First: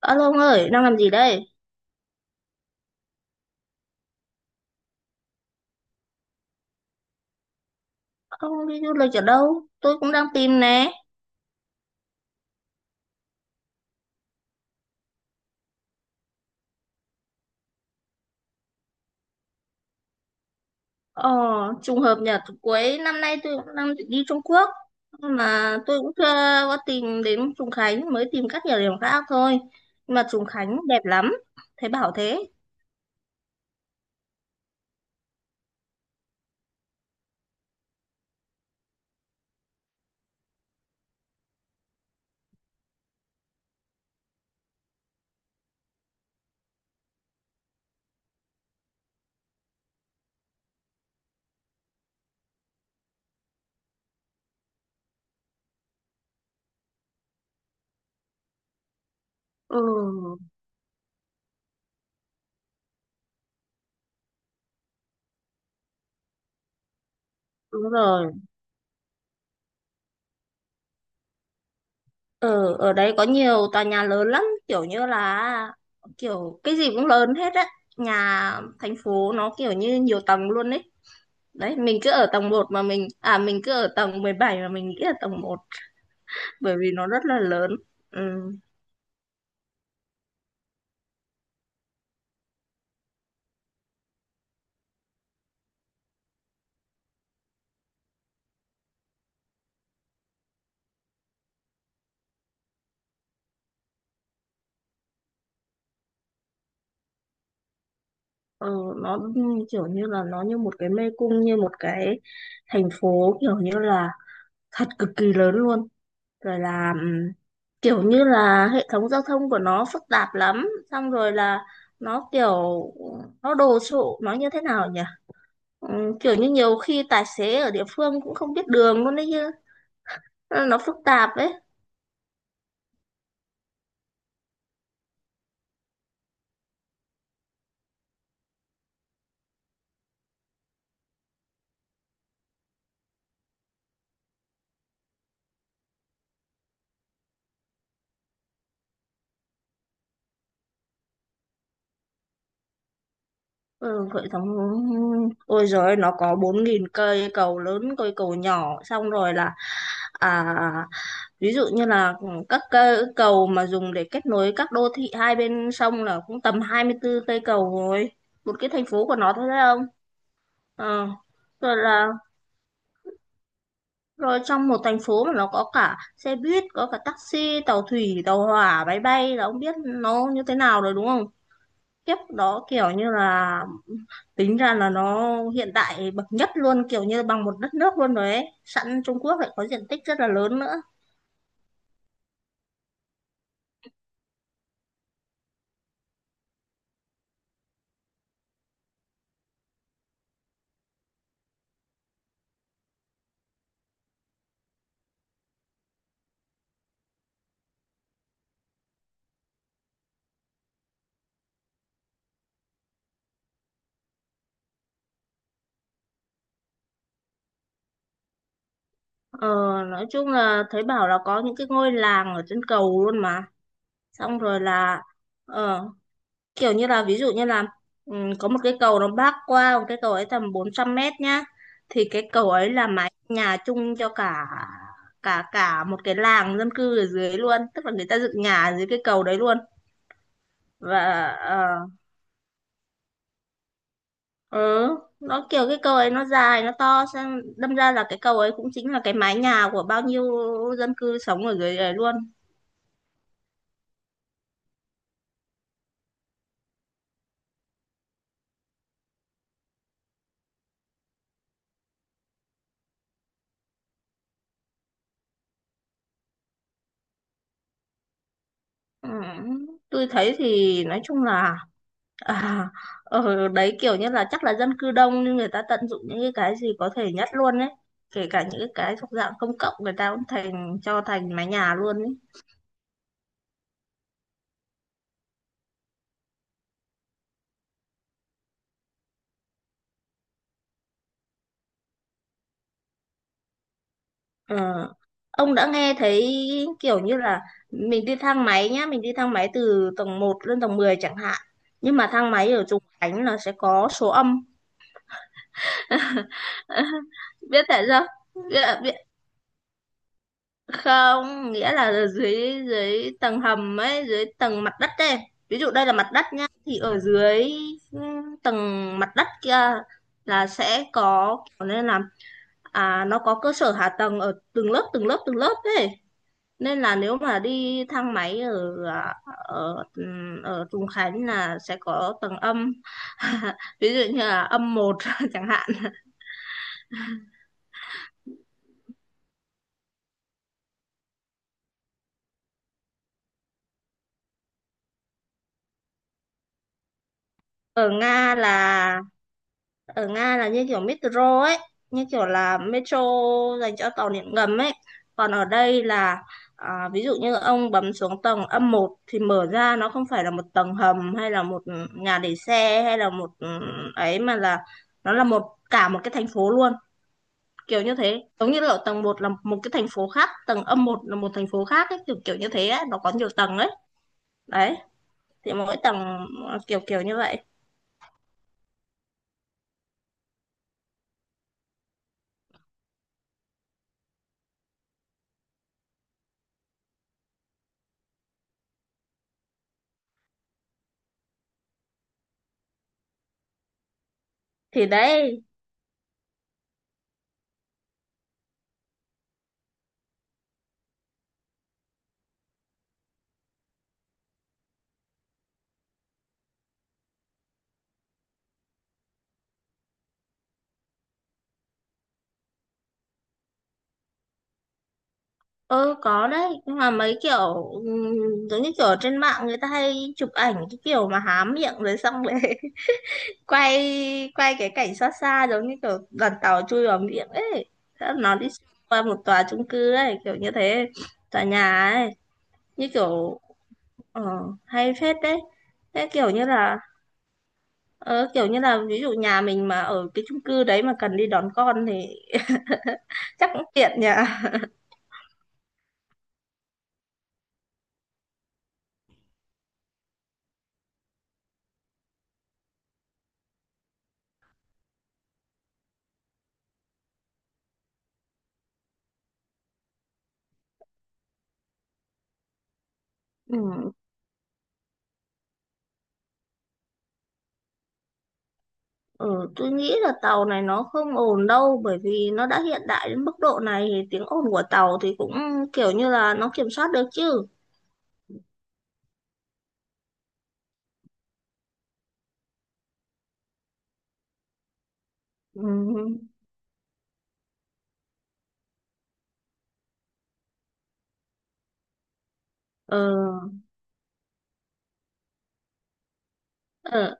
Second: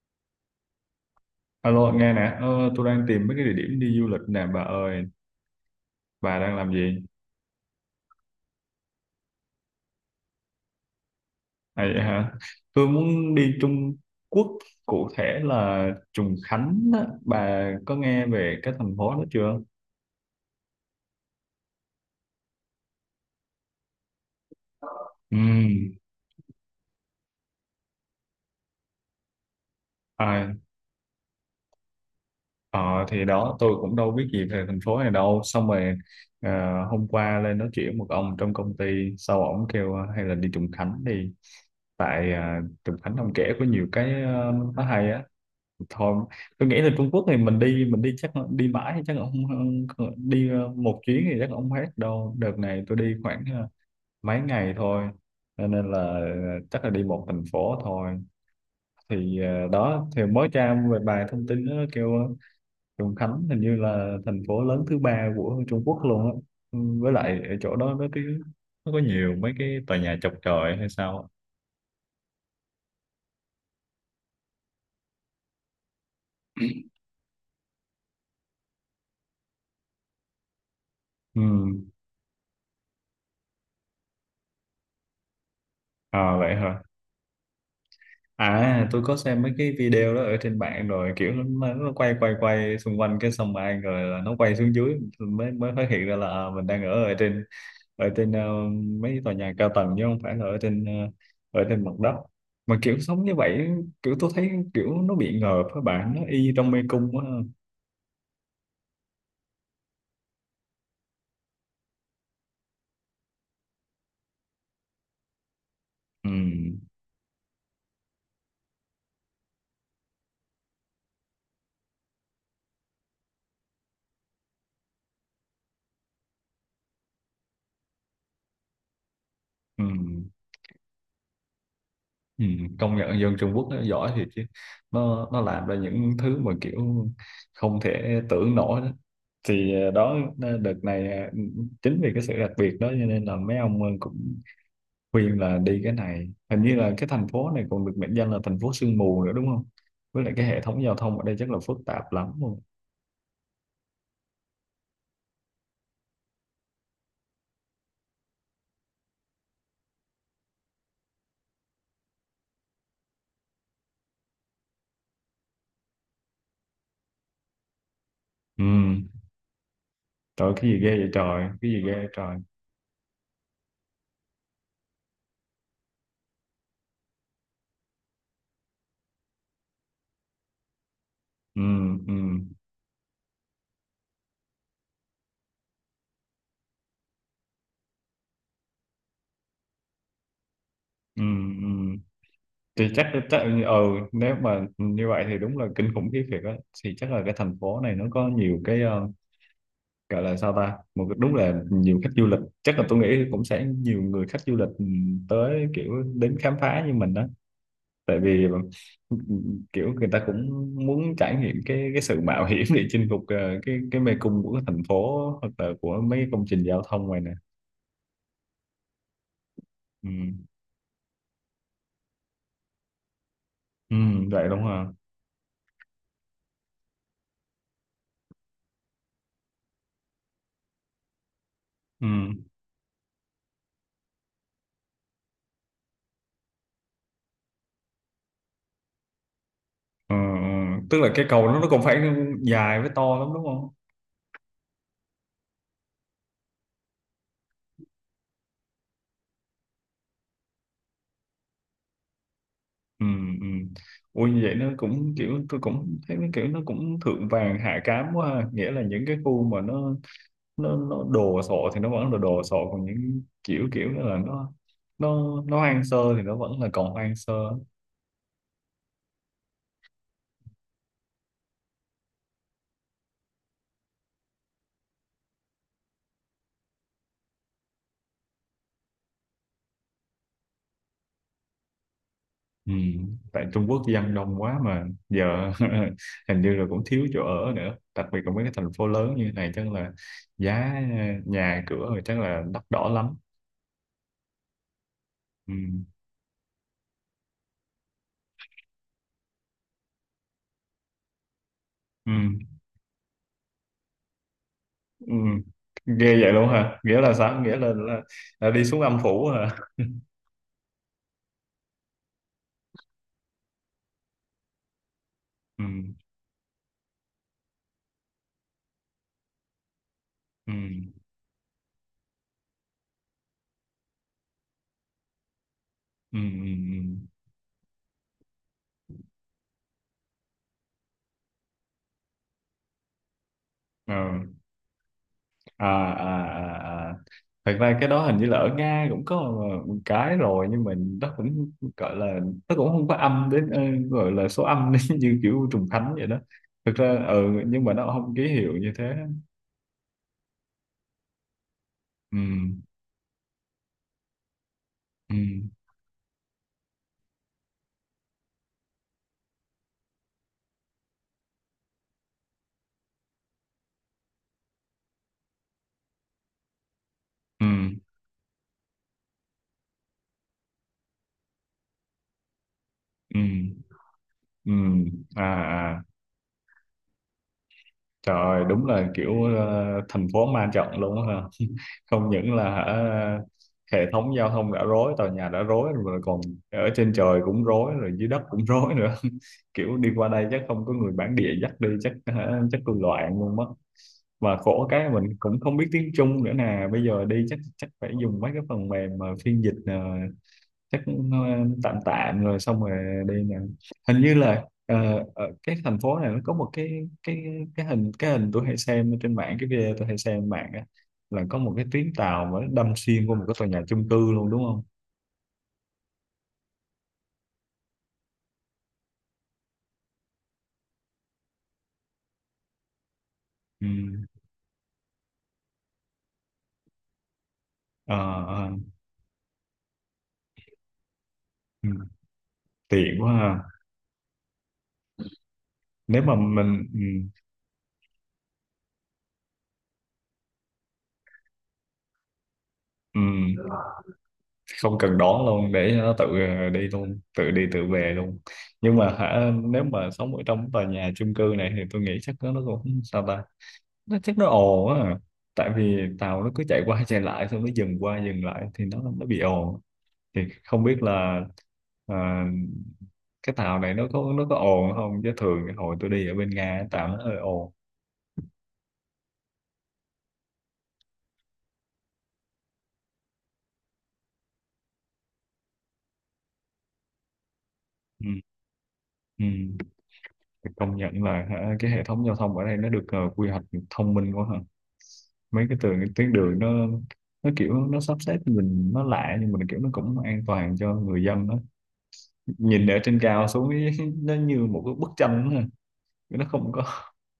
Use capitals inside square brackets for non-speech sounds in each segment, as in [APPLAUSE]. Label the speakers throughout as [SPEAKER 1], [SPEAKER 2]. [SPEAKER 1] Alo ông ơi, đang làm gì đây?
[SPEAKER 2] Alo, nghe nè, tôi đang tìm mấy cái địa điểm đi du lịch nè, bà ơi, bà đang làm gì?
[SPEAKER 1] Ông đi du lịch ở đâu? Tôi cũng đang tìm nè.
[SPEAKER 2] À, vậy hả? Tôi muốn đi Trung Quốc, cụ thể là Trùng Khánh á. Bà có nghe về cái thành phố đó chưa?
[SPEAKER 1] Ờ, trùng hợp nhờ cuối năm nay tôi cũng đang định đi Trung Quốc.
[SPEAKER 2] Ừ.
[SPEAKER 1] Nhưng mà tôi cũng chưa có tìm đến Trùng Khánh, mới tìm các địa điểm khác thôi. Nhưng mà Trùng
[SPEAKER 2] à,
[SPEAKER 1] Khánh đẹp lắm, thấy bảo thế.
[SPEAKER 2] ờ, thì đó, tôi cũng đâu biết gì về thành phố này đâu. Xong rồi ờ, hôm qua lên nói chuyện một ông trong công ty, sau ổng kêu hay là đi Trùng Khánh đi. Tại Trùng Khánh ông kể có nhiều cái, nó hay á. Thôi tôi nghĩ là Trung Quốc thì mình đi chắc đi mãi thì chắc không không- đi một chuyến thì chắc không hết đâu. Đợt này tôi đi khoảng mấy ngày thôi, cho nên là chắc là đi một thành phố thôi. Thì đó thì
[SPEAKER 1] Ừ,
[SPEAKER 2] mới tra về bài thông tin đó, nó kêu Trùng Khánh hình như là thành phố lớn thứ ba của Trung Quốc luôn á. Ừ, với lại ở chỗ
[SPEAKER 1] đúng
[SPEAKER 2] đó
[SPEAKER 1] rồi.
[SPEAKER 2] nó có nhiều mấy cái tòa nhà chọc chọi hay sao á.
[SPEAKER 1] Ở ở đấy có nhiều tòa nhà lớn lắm, kiểu như là kiểu cái gì cũng lớn hết á. Nhà thành phố nó kiểu như nhiều tầng luôn ấy.
[SPEAKER 2] Ừ.
[SPEAKER 1] Đấy, mình cứ ở tầng một mà mình cứ ở tầng 17 mà mình nghĩ là tầng một,
[SPEAKER 2] À, vậy
[SPEAKER 1] bởi
[SPEAKER 2] hả?
[SPEAKER 1] vì nó rất là lớn, ừ.
[SPEAKER 2] À, tôi có xem mấy cái video đó ở trên mạng rồi, kiểu nó quay quay quay xung quanh cái xong ai rồi là nó quay xuống dưới, mới mới phát hiện ra là à, mình đang ở ở trên mấy tòa nhà cao tầng chứ không phải là ở trên mặt đất, mà kiểu sống như vậy, kiểu tôi thấy kiểu nó bị ngợp các bạn, nó y trong mê cung quá.
[SPEAKER 1] Ừ, nó kiểu như là nó như một cái mê cung, như một cái thành phố, kiểu như là thật cực kỳ lớn luôn.
[SPEAKER 2] Ừ,
[SPEAKER 1] Rồi là kiểu như là hệ thống giao thông của nó phức tạp lắm, xong rồi là nó kiểu nó đồ sộ, nó như thế nào nhỉ. Kiểu như nhiều khi tài xế ở địa phương cũng không biết đường luôn đấy chứ,
[SPEAKER 2] ừ.
[SPEAKER 1] nó phức tạp ấy.
[SPEAKER 2] Ừ, công nhận dân Trung Quốc nó giỏi thiệt chứ, nó làm ra những thứ mà kiểu không thể tưởng nổi đó. Thì đó, đợt này chính vì cái sự đặc biệt đó cho nên là mấy ông cũng khuyên là đi cái này. Hình như là cái thành phố này còn được mệnh danh là thành phố sương mù nữa đúng không, với lại cái hệ thống giao thông ở đây chắc là phức tạp lắm luôn.
[SPEAKER 1] Ừ, cội sống, ôi, rồi nó có 4.000 cây cầu lớn cây cầu nhỏ, xong rồi là à, ví dụ như là các cây cầu mà dùng để kết nối các đô thị hai bên sông là cũng tầm 24 cây cầu rồi, một
[SPEAKER 2] Ừ.
[SPEAKER 1] cái thành phố của nó thôi đấy không.
[SPEAKER 2] Trời, cái gì ghê
[SPEAKER 1] Ờ.
[SPEAKER 2] vậy trời, cái
[SPEAKER 1] rồi
[SPEAKER 2] gì ghê
[SPEAKER 1] là
[SPEAKER 2] vậy trời!
[SPEAKER 1] rồi trong một thành phố mà nó có cả xe buýt, có cả taxi, tàu thủy, tàu hỏa, máy bay, là ông biết nó như thế nào rồi đúng không.
[SPEAKER 2] Ừ. Ừ.
[SPEAKER 1] Kiếp đó kiểu như là tính ra là nó hiện đại bậc nhất luôn, kiểu như bằng một đất nước luôn rồi ấy, sẵn Trung Quốc lại có diện tích rất là lớn nữa.
[SPEAKER 2] Ừ. Ừ. Thì chắc chắc ừ nếu mà như vậy thì đúng là kinh khủng khiếp thiệt á. Thì chắc là cái thành phố này nó có nhiều cái, gọi là sao ta, đúng là nhiều khách du lịch, chắc là tôi nghĩ cũng sẽ nhiều người khách du lịch tới kiểu đến khám phá như mình đó. Tại vì ừ, kiểu người ta cũng muốn trải nghiệm cái sự mạo hiểm để chinh phục cái mê cung của cái thành phố hoặc là của mấy cái công trình giao thông này nè.
[SPEAKER 1] ờ, nói
[SPEAKER 2] Ừ.
[SPEAKER 1] chung là thấy bảo là có những cái ngôi làng ở trên cầu luôn mà.
[SPEAKER 2] Ừ,
[SPEAKER 1] Xong
[SPEAKER 2] vậy đúng
[SPEAKER 1] rồi
[SPEAKER 2] không?
[SPEAKER 1] là ờ, kiểu như là, ví dụ như là, ừ, có một cái cầu nó bắc qua một cái cầu ấy tầm 400 mét nhá,
[SPEAKER 2] Ừ.
[SPEAKER 1] thì cái cầu ấy là mái nhà chung cho cả cả cả một cái làng dân cư ở dưới luôn, tức là người ta dựng nhà ở dưới cái cầu đấy luôn.
[SPEAKER 2] Ừ, ừ. Tức là
[SPEAKER 1] Và
[SPEAKER 2] cái cầu nó cũng
[SPEAKER 1] ờ,
[SPEAKER 2] phải dài với to lắm đúng không?
[SPEAKER 1] ừ nó kiểu cái cầu ấy nó dài nó to, xem đâm ra là cái cầu ấy cũng chính là cái mái nhà của bao nhiêu dân cư sống ở dưới đấy luôn.
[SPEAKER 2] Ừ, ừ. Ui, như vậy nó cũng kiểu, tôi cũng thấy nó kiểu nó cũng thượng vàng hạ cám quá ha. Nghĩa là những cái khu mà nó đồ sộ thì nó vẫn là đồ sộ, còn những kiểu kiểu đó là nó hoang sơ thì nó vẫn là còn hoang sơ.
[SPEAKER 1] Ừ. Tôi thấy thì nói chung là, à, ở đấy kiểu như là chắc là dân cư đông, nhưng người ta tận dụng những cái gì có thể nhất luôn ấy, kể cả những cái thuộc dạng công cộng người ta cũng thành cho thành mái nhà luôn ấy.
[SPEAKER 2] Ừ. Tại Trung Quốc dân đông quá mà giờ [LAUGHS] hình như là cũng thiếu chỗ ở nữa, đặc biệt là mấy cái thành phố lớn như này chắc là nhà cửa rồi chắc là đắt đỏ lắm.
[SPEAKER 1] Ờ,
[SPEAKER 2] Ừ.
[SPEAKER 1] ông đã nghe thấy kiểu như là mình đi thang máy nhá, mình đi thang máy từ tầng một lên tầng 10 chẳng hạn. Nhưng mà
[SPEAKER 2] Ừ.
[SPEAKER 1] thang máy ở Trùng Khánh là sẽ có số âm.
[SPEAKER 2] Ừ. Ghê vậy luôn hả? Nghĩa
[SPEAKER 1] [LAUGHS]
[SPEAKER 2] là sao? Nghĩa
[SPEAKER 1] Biết
[SPEAKER 2] là,
[SPEAKER 1] tại
[SPEAKER 2] là,
[SPEAKER 1] sao?
[SPEAKER 2] là đi xuống
[SPEAKER 1] Biết, biết,
[SPEAKER 2] âm phủ hả?
[SPEAKER 1] không, nghĩa là ở dưới dưới tầng hầm ấy, dưới tầng mặt đất ấy. Ví
[SPEAKER 2] Ừ.
[SPEAKER 1] dụ đây là mặt đất nhá, thì ở dưới, ừ, tầng mặt đất kia là
[SPEAKER 2] Ừ.
[SPEAKER 1] sẽ có kiểu, nên là nó có cơ sở hạ tầng ở từng lớp từng lớp từng lớp ấy.
[SPEAKER 2] Ừ.
[SPEAKER 1] Nên là
[SPEAKER 2] Ừ.
[SPEAKER 1] nếu mà đi thang máy ở, ở ở Trùng Khánh là sẽ có tầng âm, [LAUGHS] ví
[SPEAKER 2] Ừ. Ờ.
[SPEAKER 1] dụ như là âm một [LAUGHS] chẳng
[SPEAKER 2] À,
[SPEAKER 1] hạn.
[SPEAKER 2] à, à, à. Thật ra cái đó hình như là ở Nga cũng có một cái rồi, nhưng mà nó cũng gọi là nó cũng không có âm đến, gọi là số âm [LAUGHS] như kiểu trùng thánh vậy đó. Thực ra nhưng mà nó
[SPEAKER 1] ở
[SPEAKER 2] không ký
[SPEAKER 1] Nga
[SPEAKER 2] hiệu như thế.
[SPEAKER 1] là ở Nga là như kiểu metro ấy, như
[SPEAKER 2] Ừ.
[SPEAKER 1] kiểu là metro dành cho tàu điện ngầm ấy.
[SPEAKER 2] Ừ.
[SPEAKER 1] Còn ở đây là, ví dụ như ông bấm xuống tầng âm một thì mở ra nó không phải là một tầng hầm hay là một nhà để xe hay là một, ấy, mà là nó là cả một cái thành phố luôn,
[SPEAKER 2] Ừ.
[SPEAKER 1] kiểu như thế, giống như là tầng một là một cái thành phố khác, tầng âm một là một thành phố khác ấy, kiểu kiểu như thế ấy. Nó có
[SPEAKER 2] Ừ.
[SPEAKER 1] nhiều tầng ấy.
[SPEAKER 2] Ừ.
[SPEAKER 1] Đấy,
[SPEAKER 2] À,
[SPEAKER 1] thì mỗi
[SPEAKER 2] à.
[SPEAKER 1] tầng kiểu kiểu như vậy.
[SPEAKER 2] Trời ơi, đúng là kiểu thành phố ma trận luôn á ha. Không những là hả, hệ thống giao thông đã rối, tòa nhà đã rối rồi, còn ở trên trời cũng rối rồi dưới đất cũng rối nữa. [LAUGHS] Kiểu đi qua đây chắc không có người bản địa dắt đi, chắc hả, chắc tôi loạn luôn mất. Mà khổ
[SPEAKER 1] Thì
[SPEAKER 2] cái mình cũng
[SPEAKER 1] đấy,
[SPEAKER 2] không biết tiếng Trung nữa nè, bây giờ đi chắc chắc phải dùng mấy cái phần mềm mà phiên dịch, chắc cũng tạm tạm rồi xong rồi đi nè. Hình như là ở cái thành phố này nó có một cái hình tôi hay xem trên mạng cái video tôi hay xem trên mạng á, là có một cái tuyến tàu mà nó đâm xuyên qua một cái tòa nhà chung cư luôn đúng không?
[SPEAKER 1] ừ, có đấy, nhưng mà mấy kiểu giống như kiểu ở trên mạng người ta hay chụp ảnh cái kiểu mà há miệng rồi xong rồi [LAUGHS]
[SPEAKER 2] Ừ.
[SPEAKER 1] quay quay cái cảnh xa xa giống như kiểu đoàn tàu chui vào miệng ấy. Thế là
[SPEAKER 2] Ờ.
[SPEAKER 1] nó đi
[SPEAKER 2] Ờ.
[SPEAKER 1] qua một tòa chung cư ấy kiểu như thế, tòa
[SPEAKER 2] Ừ.
[SPEAKER 1] nhà ấy. Như
[SPEAKER 2] Tiện quá ha.
[SPEAKER 1] kiểu, ờ, hay phết đấy.
[SPEAKER 2] Nếu
[SPEAKER 1] Thế
[SPEAKER 2] mà
[SPEAKER 1] kiểu như
[SPEAKER 2] mình,
[SPEAKER 1] là, ờ, kiểu như là ví dụ nhà mình mà ở cái chung cư đấy mà cần đi đón con thì
[SPEAKER 2] ừ,
[SPEAKER 1] chắc cũng tiện nhỉ.
[SPEAKER 2] không cần đón luôn, để cho nó tự đi luôn, tự đi tự về luôn. Nhưng mà hả, nếu mà sống ở trong tòa nhà chung cư này thì tôi nghĩ chắc nó cũng sao ta, nó chắc nó ồn á. Tại vì tàu nó cứ chạy qua chạy lại, xong nó dừng qua dừng lại thì nó bị ồn. Thì không biết là à, cái tàu này nó
[SPEAKER 1] Ừ,
[SPEAKER 2] có nó có ồn không, chứ thường cái hồi tôi đi ở bên Nga tàu nó hơi ồn.
[SPEAKER 1] ừ, tôi nghĩ là tàu này nó không ồn đâu, bởi vì nó đã hiện đại đến mức độ này thì tiếng ồn của tàu thì cũng kiểu như là nó kiểm soát được chứ.
[SPEAKER 2] Ừ. Ừ. Thì công nhận là hả, cái hệ thống giao thông ở đây nó được quy hoạch thông minh quá hả? Mấy
[SPEAKER 1] Ừ.
[SPEAKER 2] cái tuyến đường nó kiểu nó sắp xếp cho mình nó lạ, nhưng mà kiểu nó cũng an toàn cho người dân đó. Nhìn ở trên cao xuống
[SPEAKER 1] Ờ,
[SPEAKER 2] ý, [LAUGHS] nó như một cái bức tranh đó ha. Nó không có.
[SPEAKER 1] ờ,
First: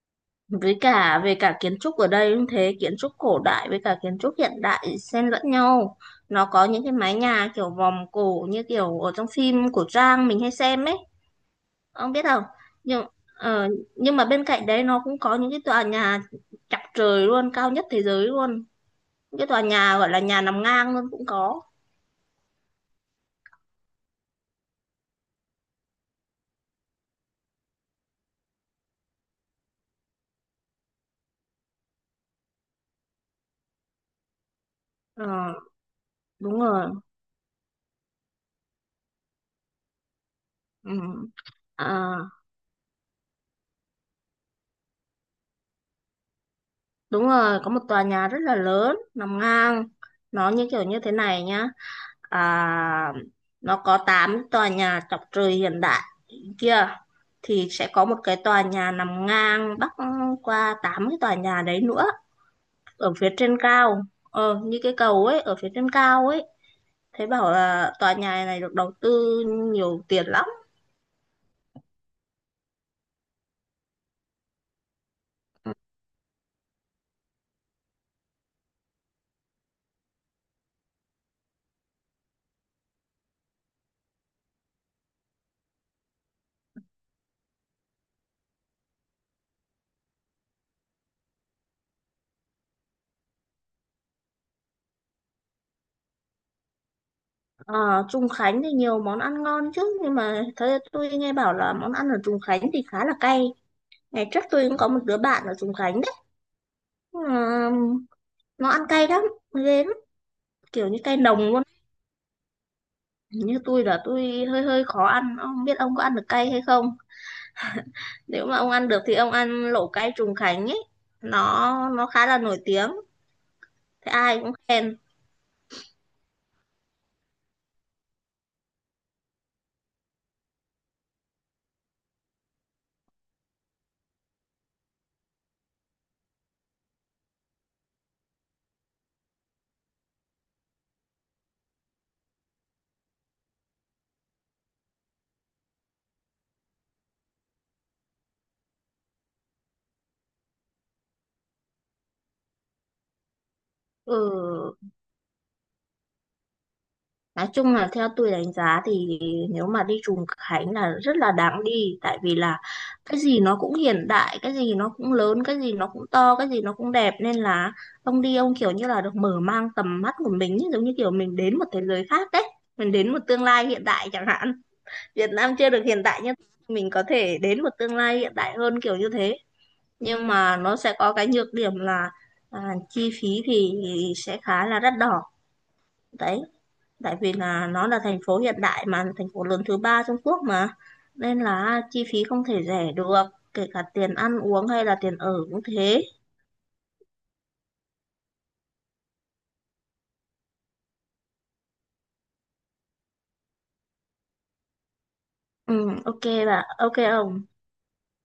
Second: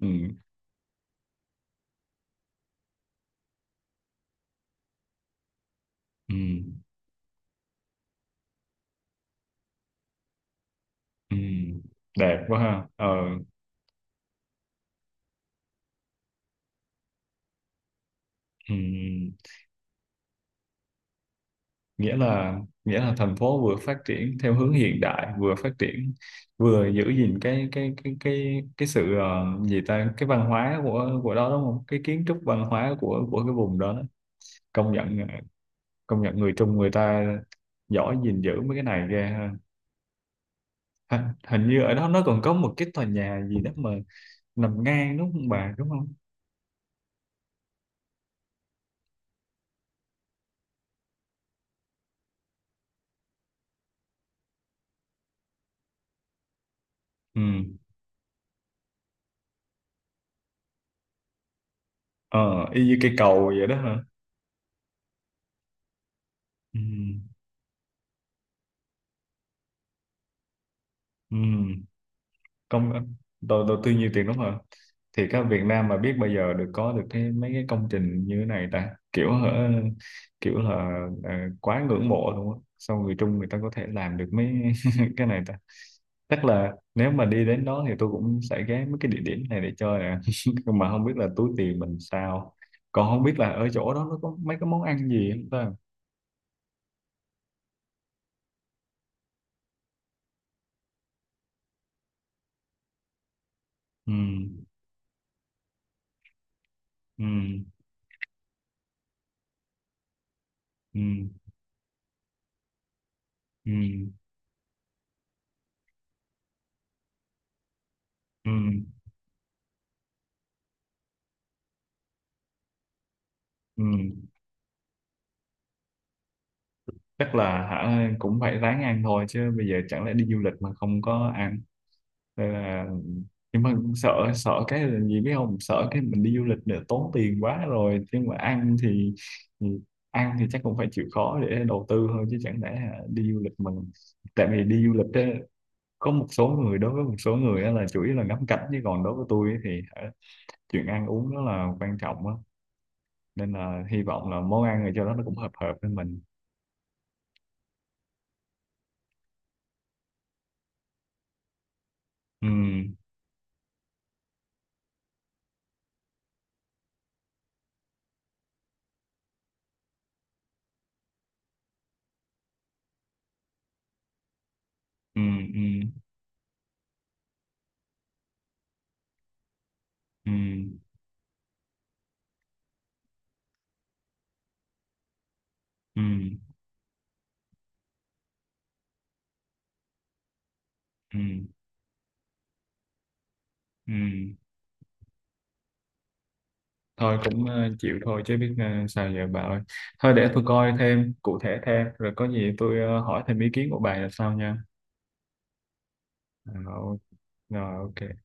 [SPEAKER 2] Ừ.
[SPEAKER 1] với cả về cả kiến trúc ở đây cũng thế, kiến trúc cổ đại với cả kiến trúc hiện đại xen lẫn nhau.
[SPEAKER 2] Ừ,
[SPEAKER 1] Nó có những cái mái nhà kiểu vòm cổ như kiểu ở trong phim của Trang mình hay xem ấy,
[SPEAKER 2] ừ,
[SPEAKER 1] ông biết không.
[SPEAKER 2] đẹp quá ha.
[SPEAKER 1] nhưng
[SPEAKER 2] Ờ,
[SPEAKER 1] ờ, nhưng mà bên cạnh đấy nó cũng có những cái tòa nhà chọc trời luôn, cao nhất thế giới luôn.
[SPEAKER 2] ừ,
[SPEAKER 1] Những cái tòa nhà gọi là nhà nằm ngang luôn cũng có.
[SPEAKER 2] nghĩa là nghĩa là thành phố vừa phát triển theo hướng hiện đại, vừa phát triển vừa giữ gìn cái sự gì ta, cái văn hóa của đó đúng không, cái kiến trúc văn hóa của cái vùng đó. công nhận ờ,
[SPEAKER 1] Ờ,
[SPEAKER 2] công nhận người
[SPEAKER 1] đúng
[SPEAKER 2] Trung
[SPEAKER 1] rồi,
[SPEAKER 2] người ta giỏi gìn giữ mấy cái này ghê ha.
[SPEAKER 1] ừ.
[SPEAKER 2] hình, hình như
[SPEAKER 1] À,
[SPEAKER 2] ở đó nó còn có một cái tòa nhà gì đó mà nằm ngang đúng không bà, đúng không?
[SPEAKER 1] đúng rồi, có một tòa nhà rất là lớn nằm ngang, nó như kiểu như thế này nhá. À, nó có 8 tòa nhà chọc trời hiện đại kia,
[SPEAKER 2] Ừ.
[SPEAKER 1] thì sẽ có một cái tòa nhà nằm ngang bắc qua 8 cái tòa nhà đấy nữa,
[SPEAKER 2] Ờ y như cây
[SPEAKER 1] ở phía
[SPEAKER 2] cầu
[SPEAKER 1] trên
[SPEAKER 2] vậy đó
[SPEAKER 1] cao.
[SPEAKER 2] hả?
[SPEAKER 1] Ờ, như cái cầu ấy, ở phía trên cao ấy.
[SPEAKER 2] Ừ.
[SPEAKER 1] Thấy bảo là tòa nhà này được đầu tư nhiều tiền lắm.
[SPEAKER 2] Ừ. công đầu đầu tư nhiều tiền đúng không? Thì các Việt Nam mà biết bao giờ có được cái mấy cái công trình như thế này ta, kiểu hả, kiểu là ờ, quá ngưỡng mộ luôn á, sao người Trung người ta có thể làm được mấy [LAUGHS] cái này ta. Chắc là nếu mà đi đến đó thì tôi cũng sẽ ghé mấy cái địa điểm này để chơi nè, [LAUGHS] nhưng mà không biết là túi tiền mình sao, còn không biết là ở chỗ đó nó có mấy cái món ăn gì không ta.
[SPEAKER 1] Ờ, Trùng Khánh thì nhiều món ăn ngon chứ, nhưng mà thấy, tôi nghe bảo là món ăn ở Trùng Khánh thì khá là cay.
[SPEAKER 2] Ừ.
[SPEAKER 1] Ngày trước tôi cũng có một đứa bạn ở Trùng Khánh đấy. Ờ,
[SPEAKER 2] Ừ.
[SPEAKER 1] nó ăn cay lắm, ghê lắm, kiểu như
[SPEAKER 2] Ừ.
[SPEAKER 1] cay nồng luôn. Như
[SPEAKER 2] Ừ.
[SPEAKER 1] tôi là tôi hơi hơi khó ăn, không biết ông có ăn được cay hay không. Nếu
[SPEAKER 2] Ừ.
[SPEAKER 1] mà ông ăn được thì ông ăn lẩu cay Trùng Khánh ấy, nó nó khá là nổi tiếng, thế
[SPEAKER 2] Ừ.
[SPEAKER 1] ai cũng khen.
[SPEAKER 2] Chắc là hả, cũng phải ráng ăn thôi chứ, bây giờ chẳng lẽ đi du lịch mà không có ăn. Nên là, nhưng mà sợ sợ cái là gì biết không, sợ cái mình đi du lịch để tốn tiền quá rồi, nhưng mà thì ăn thì chắc cũng phải chịu khó để đầu tư thôi chứ, chẳng lẽ hả, đi du lịch mình. Tại vì đi du lịch á, có một số người đối với một số người á là chủ yếu là ngắm cảnh, chứ còn đối với tôi ấy thì hả, chuyện ăn uống nó là quan trọng á. Nên là hy vọng là món
[SPEAKER 1] Ừ,
[SPEAKER 2] ăn ở chỗ đó nó cũng hợp hợp với mình.
[SPEAKER 1] nói chung là theo tôi đánh giá thì nếu mà đi Trùng Khánh là rất là đáng đi, tại vì
[SPEAKER 2] Ừ.
[SPEAKER 1] là cái gì nó cũng hiện đại, cái gì nó cũng lớn, cái gì nó cũng to, cái gì nó cũng đẹp, nên là ông đi ông kiểu như là được mở mang tầm mắt của mình ý, giống như kiểu mình đến một thế giới khác đấy, mình đến một tương lai hiện đại chẳng hạn.
[SPEAKER 2] Ừ.
[SPEAKER 1] Việt Nam
[SPEAKER 2] Ừ.
[SPEAKER 1] chưa được hiện đại, nhưng mình có thể đến một tương lai hiện đại hơn, kiểu như thế. Nhưng
[SPEAKER 2] Ừ.
[SPEAKER 1] mà nó sẽ có cái nhược điểm là, à, chi phí thì sẽ khá là đắt đỏ.
[SPEAKER 2] Ừ.
[SPEAKER 1] Đấy, tại vì là nó là thành phố hiện đại mà, thành phố lớn thứ ba Trung Quốc mà,
[SPEAKER 2] Ừ.
[SPEAKER 1] nên là chi phí không thể rẻ được, kể cả tiền
[SPEAKER 2] Ừ.
[SPEAKER 1] ăn uống hay là tiền ở cũng thế.
[SPEAKER 2] Thôi cũng chịu thôi chứ, biết sao giờ bà ơi. Thôi để tôi coi thêm cụ thể thêm, rồi có gì tôi hỏi thêm ý kiến của bà là sao nha.
[SPEAKER 1] Ừ, ok
[SPEAKER 2] Ờ,
[SPEAKER 1] bà, ok
[SPEAKER 2] ok.
[SPEAKER 1] ông.
[SPEAKER 2] Rồi ok.